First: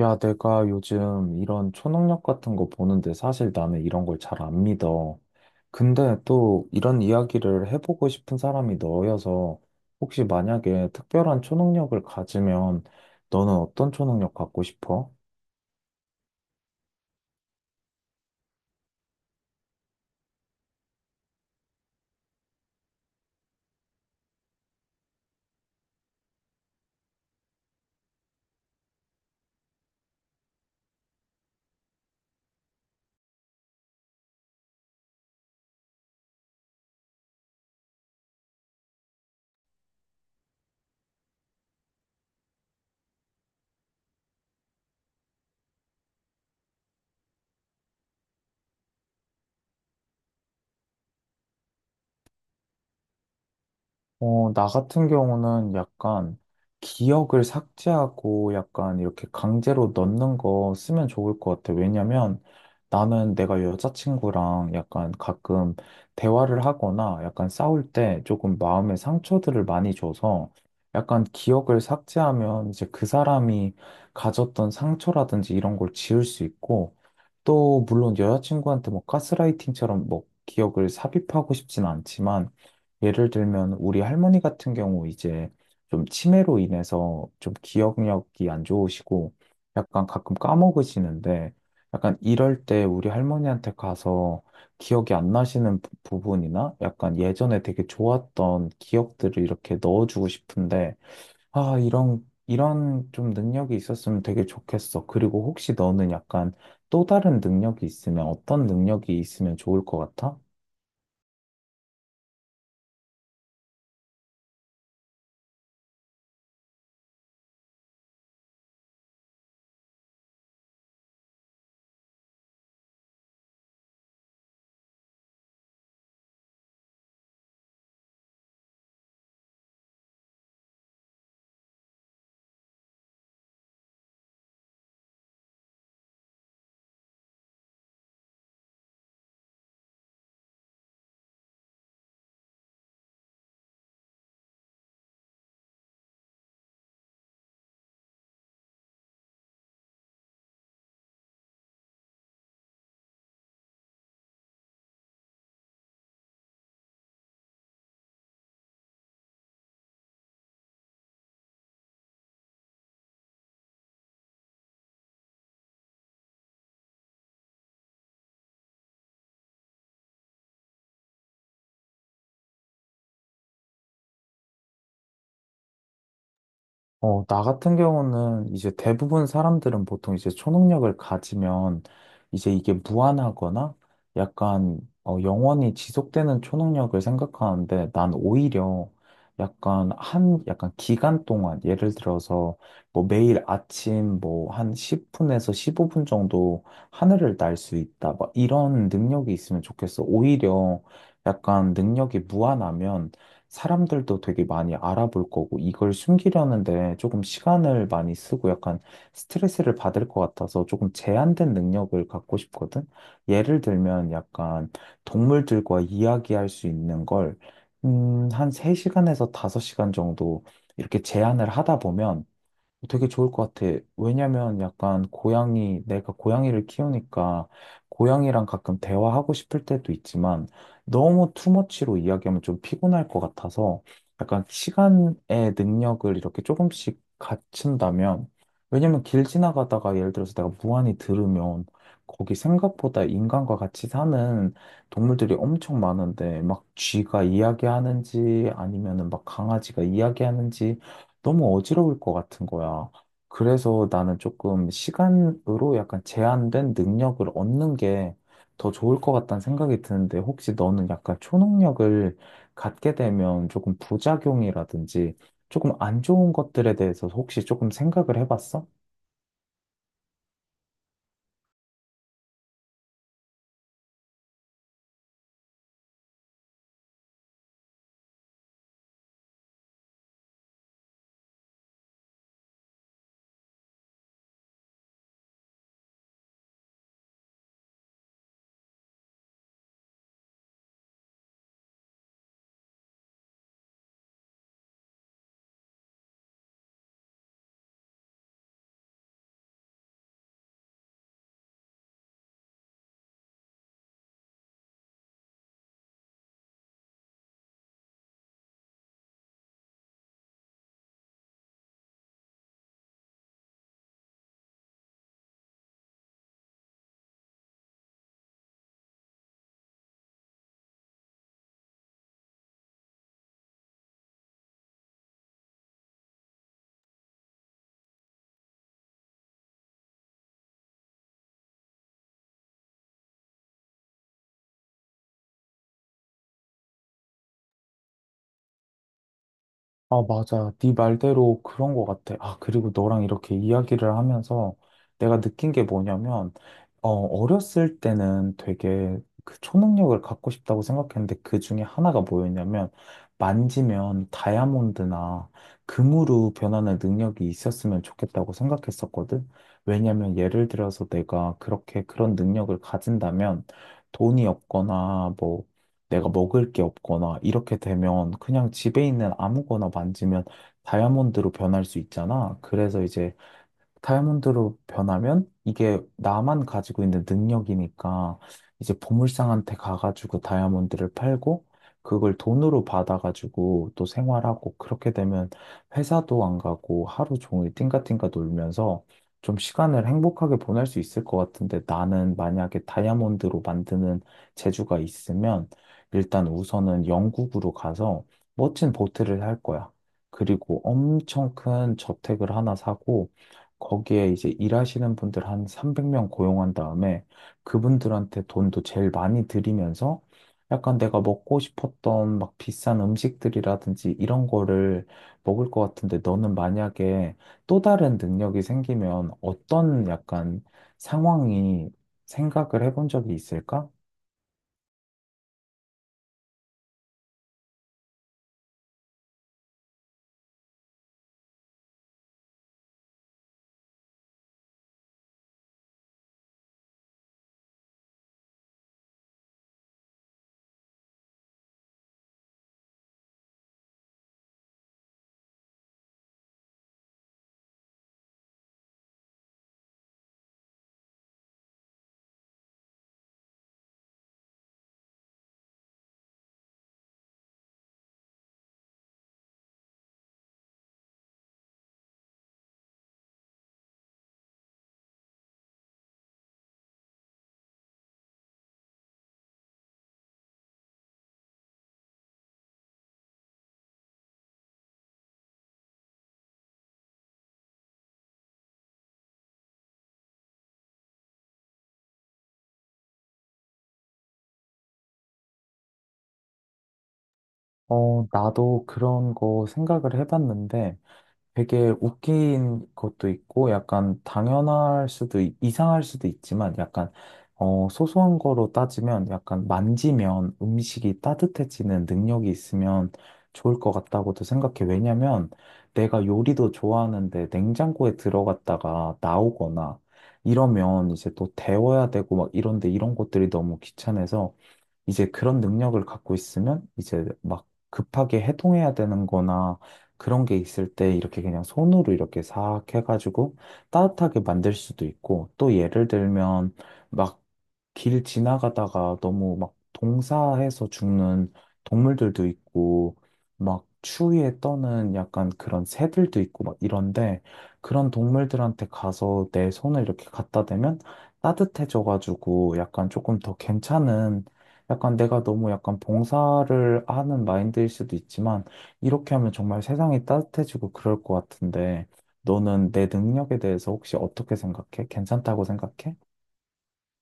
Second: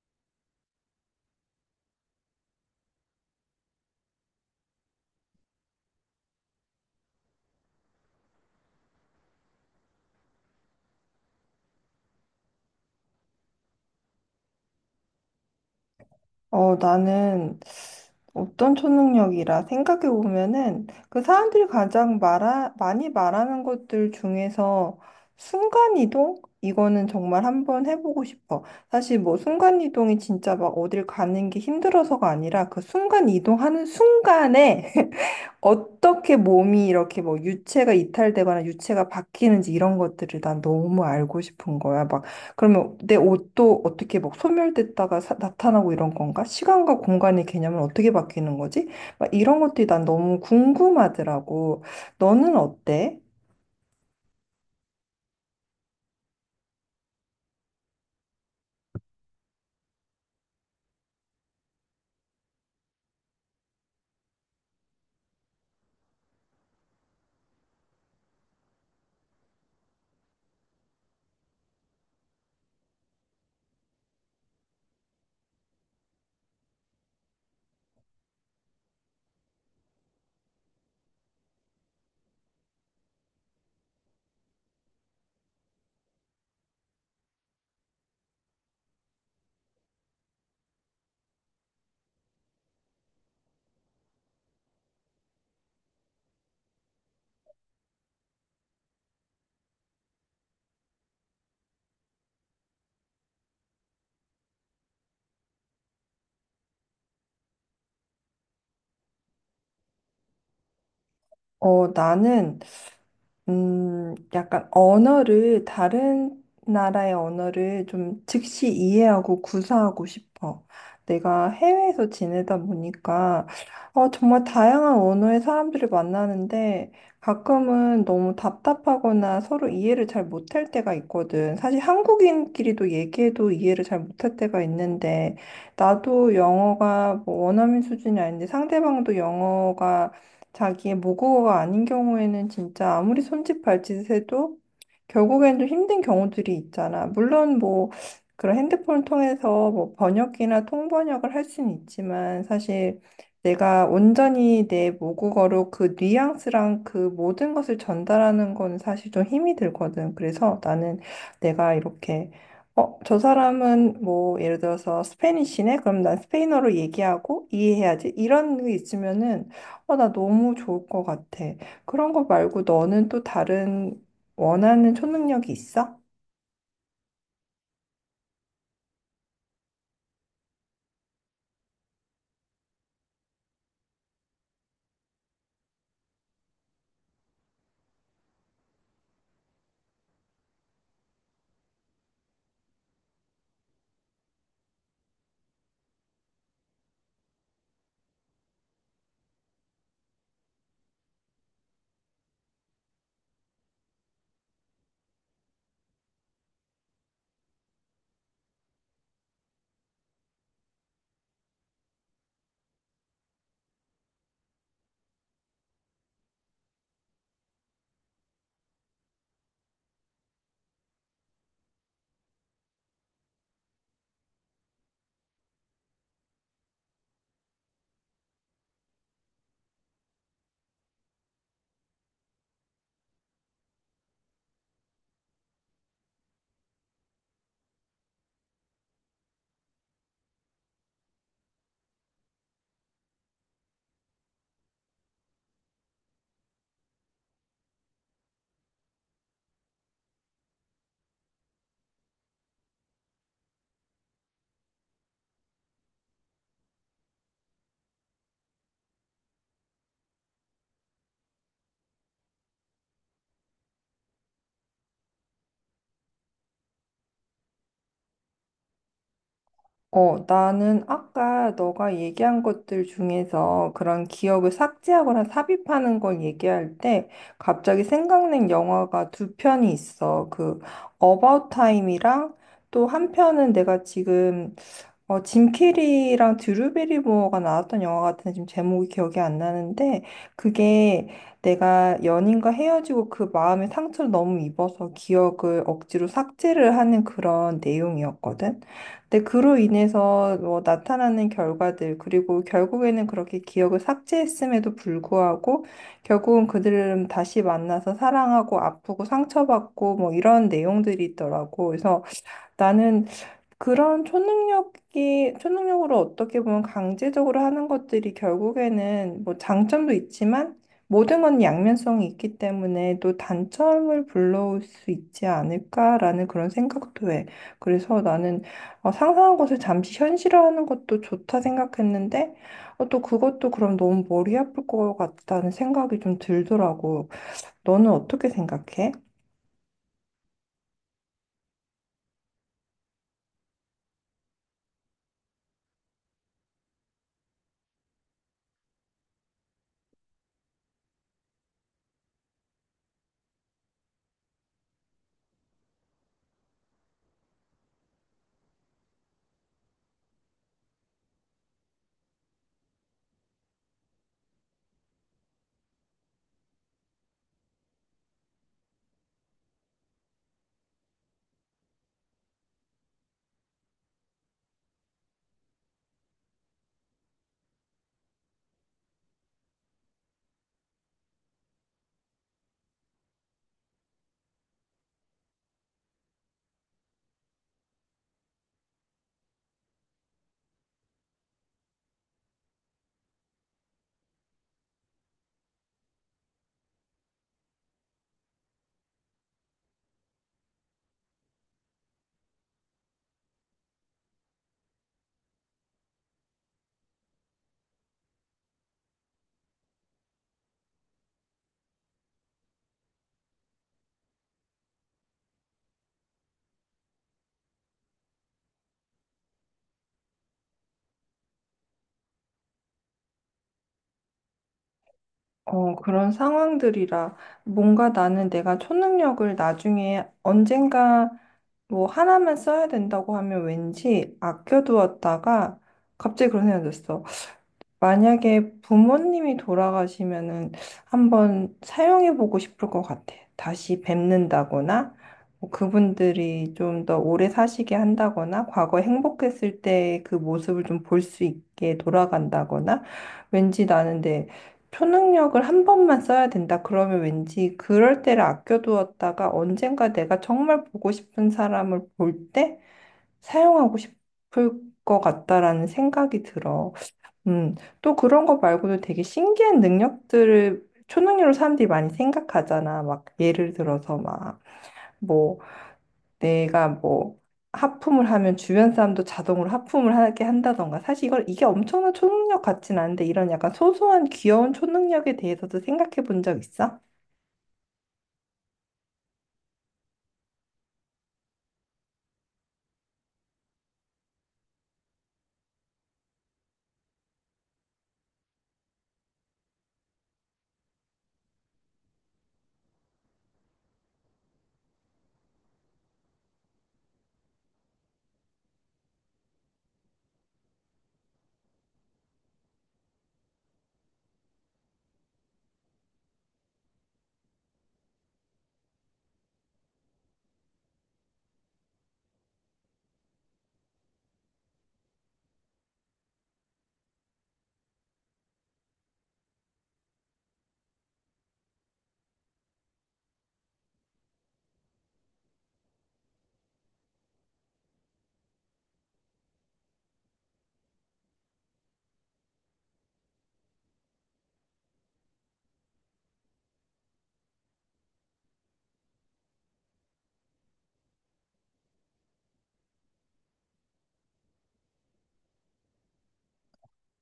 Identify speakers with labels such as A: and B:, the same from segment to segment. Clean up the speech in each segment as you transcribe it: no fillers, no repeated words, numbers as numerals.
A: 야, 내가 요즘 이런 초능력 같은 거 보는데 사실 나는 이런 걸 잘 안 믿어. 근데 또 이런 이야기를 해보고 싶은 사람이 너여서 혹시 만약에 특별한 초능력을 가지면 너는 어떤 초능력 갖고 싶어?
B: 나는 어떤 초능력이라 생각해 보면은 그 사람들이 가장 많이 말하는 것들 중에서 순간이동? 이거는 정말 한번 해보고 싶어. 사실 뭐 순간이동이 진짜 막 어딜 가는 게 힘들어서가 아니라 그 순간이동하는 순간에 어떻게 몸이 이렇게 뭐 유체가 이탈되거나 유체가 바뀌는지 이런 것들을 난 너무 알고 싶은 거야. 막 그러면 내 옷도 어떻게 막 소멸됐다가 나타나고 이런 건가? 시간과 공간의 개념은 어떻게 바뀌는 거지? 막 이런 것들이 난 너무 궁금하더라고. 너는 어때?
A: 나 같은 경우는 약간 기억을 삭제하고 약간 이렇게 강제로 넣는 거 쓰면 좋을 것 같아. 왜냐면 나는 내가 여자친구랑 약간 가끔 대화를 하거나 약간 싸울 때 조금 마음의 상처들을 많이 줘서, 약간 기억을 삭제하면 이제 그 사람이 가졌던 상처라든지 이런 걸 지울 수 있고, 또 물론 여자친구한테 뭐 가스라이팅처럼 뭐 기억을 삽입하고 싶진 않지만, 예를 들면 우리 할머니 같은 경우 이제 좀 치매로 인해서 좀 기억력이 안 좋으시고 약간 가끔 까먹으시는데, 약간 이럴 때 우리 할머니한테 가서 기억이 안 나시는 부분이나 약간 예전에 되게 좋았던 기억들을 이렇게 넣어주고 싶은데, 아, 이런 좀 능력이 있었으면 되게 좋겠어. 그리고 혹시 너는 약간 또 다른 능력이 있으면 어떤 능력이 있으면 좋을 것 같아?
B: 나는 약간 다른 나라의 언어를 좀 즉시 이해하고 구사하고 싶어. 내가 해외에서 지내다 보니까, 정말 다양한 언어의 사람들을 만나는데, 가끔은 너무 답답하거나 서로 이해를 잘 못할 때가 있거든. 사실 한국인끼리도 얘기해도 이해를 잘 못할 때가 있는데, 나도 영어가 뭐 원어민 수준이 아닌데, 상대방도 영어가 자기의 모국어가 아닌 경우에는 진짜 아무리 손짓 발짓 해도 결국엔 좀 힘든 경우들이 있잖아. 물론 뭐 그런 핸드폰을 통해서 뭐 번역기나 통번역을 할 수는 있지만 사실 내가 온전히 내 모국어로 그 뉘앙스랑 그 모든 것을 전달하는 건 사실 좀 힘이 들거든. 그래서 나는 내가 이렇게 저 사람은 뭐 예를 들어서 스페니쉬네? 그럼 난 스페인어로 얘기하고 이해해야지. 이런 게 있으면은 나 너무 좋을 것 같아. 그런 거 말고 너는 또 다른 원하는 초능력이 있어?
A: 나 같은 경우는 이제 대부분 사람들은 보통 이제 초능력을 가지면 이제 이게 무한하거나 약간 영원히 지속되는 초능력을 생각하는데, 난 오히려 약간 약간 기간 동안, 예를 들어서 뭐 매일 아침 뭐 한 10분에서 15분 정도 하늘을 날 수 있다, 막 이런 능력이 있으면 좋겠어. 오히려 약간 능력이 무한하면 사람들도 되게 많이 알아볼 거고 이걸 숨기려는데 조금 시간을 많이 쓰고 약간 스트레스를 받을 것 같아서, 조금 제한된 능력을 갖고 싶거든. 예를 들면 약간 동물들과 이야기할 수 있는 걸 한 3시간에서 5시간 정도 이렇게 제한을 하다 보면 되게 좋을 것 같아. 왜냐면 약간 고양이, 내가 고양이를 키우니까 고양이랑 가끔 대화하고 싶을 때도 있지만 너무 투머치로 이야기하면 좀 피곤할 것 같아서, 약간 시간의 능력을 이렇게 조금씩 갖춘다면, 왜냐면 길 지나가다가 예를 들어서 내가 무한히 들으면 거기 생각보다 인간과 같이 사는 동물들이 엄청 많은데 막 쥐가 이야기하는지 아니면은 막 강아지가 이야기하는지 너무 어지러울 것 같은 거야. 그래서 나는 조금 시간으로 약간 제한된 능력을 얻는 게 더 좋을 것 같다는 생각이 드는데, 혹시 너는 약간 초능력을 갖게 되면 조금 부작용이라든지 조금 안 좋은 것들에 대해서 혹시 조금 생각을 해봤어?
B: 나는 아까 너가 얘기한 것들 중에서 그런 기억을 삭제하거나 삽입하는 걸 얘기할 때 갑자기 생각난 영화가 두 편이 있어. 그 About Time이랑 또 한 편은 내가 지금 짐 캐리랑 드루 베리모어가 나왔던 영화 같은데 지금 제목이 기억이 안 나는데 그게 내가 연인과 헤어지고 그 마음의 상처를 너무 입어서 기억을 억지로 삭제를 하는 그런 내용이었거든. 근데 그로 인해서 뭐 나타나는 결과들, 그리고 결국에는 그렇게 기억을 삭제했음에도 불구하고, 결국은 그들은 다시 만나서 사랑하고 아프고 상처받고 뭐 이런 내용들이 있더라고. 그래서 나는 초능력으로 어떻게 보면 강제적으로 하는 것들이 결국에는 뭐 장점도 있지만 모든 건 양면성이 있기 때문에 또 단점을 불러올 수 있지 않을까라는 그런 생각도 해. 그래서 나는 상상한 것을 잠시 현실화하는 것도 좋다 생각했는데 또 그것도 그럼 너무 머리 아플 것 같다는 생각이 좀 들더라고. 너는 어떻게 생각해?
A: 아, 맞아. 네 말대로 그런 것 같아. 아, 그리고 너랑 이렇게 이야기를 하면서 내가 느낀 게 뭐냐면, 어렸을 때는 되게 그 초능력을 갖고 싶다고 생각했는데, 그 중에 하나가 뭐였냐면, 만지면 다이아몬드나 금으로 변하는 능력이 있었으면 좋겠다고 생각했었거든. 왜냐면 예를 들어서 내가 그렇게 그런 능력을 가진다면, 돈이 없거나 뭐 내가 먹을 게 없거나 이렇게 되면 그냥 집에 있는 아무거나 만지면 다이아몬드로 변할 수 있잖아. 그래서 이제 다이아몬드로 변하면 이게 나만 가지고 있는 능력이니까, 이제 보물상한테 가가지고 다이아몬드를 팔고 그걸 돈으로 받아가지고 또 생활하고, 그렇게 되면 회사도 안 가고 하루 종일 띵가띵가 놀면서 좀 시간을 행복하게 보낼 수 있을 것 같은데, 나는 만약에 다이아몬드로 만드는 재주가 있으면 일단 우선은 영국으로 가서 멋진 보트를 살 거야. 그리고 엄청 큰 저택을 하나 사고, 거기에 이제 일하시는 분들 한 300명 고용한 다음에 그분들한테 돈도 제일 많이 드리면서, 약간 내가 먹고 싶었던 막 비싼 음식들이라든지 이런 거를 먹을 것 같은데, 너는 만약에 또 다른 능력이 생기면 어떤 약간 상황이 생각을 해본 적이 있을까?
B: 그런 상황들이라 뭔가 나는 내가 초능력을 나중에 언젠가 뭐 하나만 써야 된다고 하면 왠지 아껴두었다가 갑자기 그런 생각이 들었어. 만약에 부모님이 돌아가시면은 한번 사용해 보고 싶을 것 같아. 다시 뵙는다거나, 뭐 그분들이 좀 더 오래 사시게 한다거나, 과거 행복했을 때 그 모습을 좀 볼 수 있게 돌아간다거나, 왠지 나는 내 초능력을 한 번만 써야 된다. 그러면 왠지 그럴 때를 아껴두었다가 언젠가 내가 정말 보고 싶은 사람을 볼 때 사용하고 싶을 것 같다라는 생각이 들어. 음, 또 그런 거 말고도 되게 신기한 능력들을 초능력으로 사람들이 많이 생각하잖아. 막 예를 들어서 막 뭐 내가 뭐 하품을 하면 주변 사람도 자동으로 하품을 하게 한다던가. 사실 이걸 이게 엄청난 초능력 같진 않은데 이런 약간 소소한 귀여운 초능력에 대해서도 생각해 본 적 있어?
A: 나도 그런 거 생각을 해봤는데, 되게 웃긴 것도 있고 약간 당연할 수도 이상할 수도 있지만, 약간 소소한 거로 따지면 약간 만지면 음식이 따뜻해지는 능력이 있으면 좋을 것 같다고도 생각해. 왜냐면 내가 요리도 좋아하는데 냉장고에 들어갔다가 나오거나 이러면 이제 또 데워야 되고 막 이런데, 이런 것들이 너무 귀찮아서 이제 그런 능력을 갖고 있으면, 이제 막 급하게 해동해야 되는 거나 그런 게 있을 때 이렇게 그냥 손으로 이렇게 싹 해가지고 따뜻하게 만들 수도 있고, 또 예를 들면 막 길 지나가다가 너무 막 동사해서 죽는 동물들도 있고 막 추위에 떠는 약간 그런 새들도 있고 막 이런데, 그런 동물들한테 가서 내 손을 이렇게 갖다 대면 따뜻해져가지고 약간 조금 더 괜찮은, 약간 내가 너무 약간 봉사를 하는 마인드일 수도 있지만, 이렇게 하면 정말 세상이 따뜻해지고 그럴 것 같은데, 너는 내 능력에 대해서 혹시 어떻게 생각해? 괜찮다고 생각해?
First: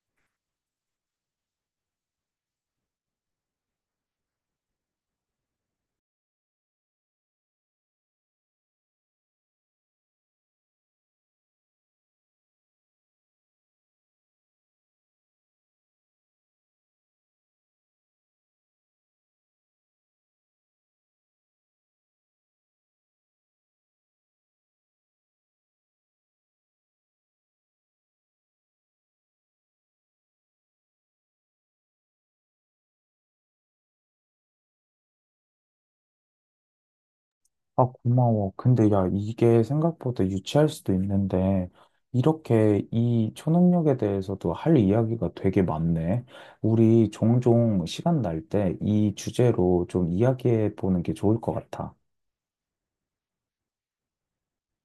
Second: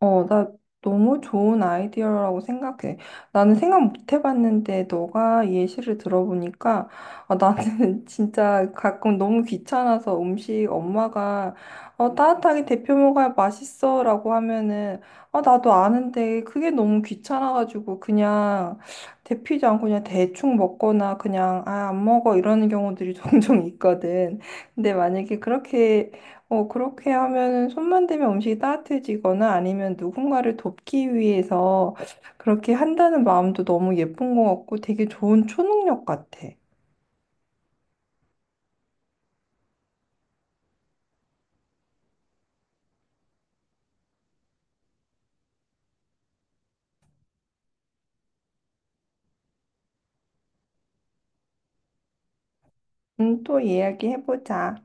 B: 나 너무 좋은 아이디어라고 생각해. 나는 생각 못 해봤는데 너가 예시를 들어보니까 아, 나는 진짜 가끔 너무 귀찮아서 음식 엄마가 따뜻하게 데펴 먹어야 맛있어라고 하면은 아, 나도 아는데 그게 너무 귀찮아가지고 그냥 데피지 않고 그냥 대충 먹거나 그냥 아, 안 먹어 이러는 경우들이 종종 있거든. 근데 만약에 그렇게 그렇게 하면은 손만 대면 음식이 따뜻해지거나 아니면 누군가를 돕기 위해서 그렇게 한다는 마음도 너무 예쁜 것 같고 되게 좋은 초능력 같아.
A: 아, 고마워. 근데 야, 이게 생각보다 유치할 수도 있는데, 이렇게 이 초능력에 대해서도 할 이야기가 되게 많네. 우리 종종 시간 날 때 이 주제로 좀 이야기해 보는 게 좋을 것 같아.
B: 또 이야기해보자.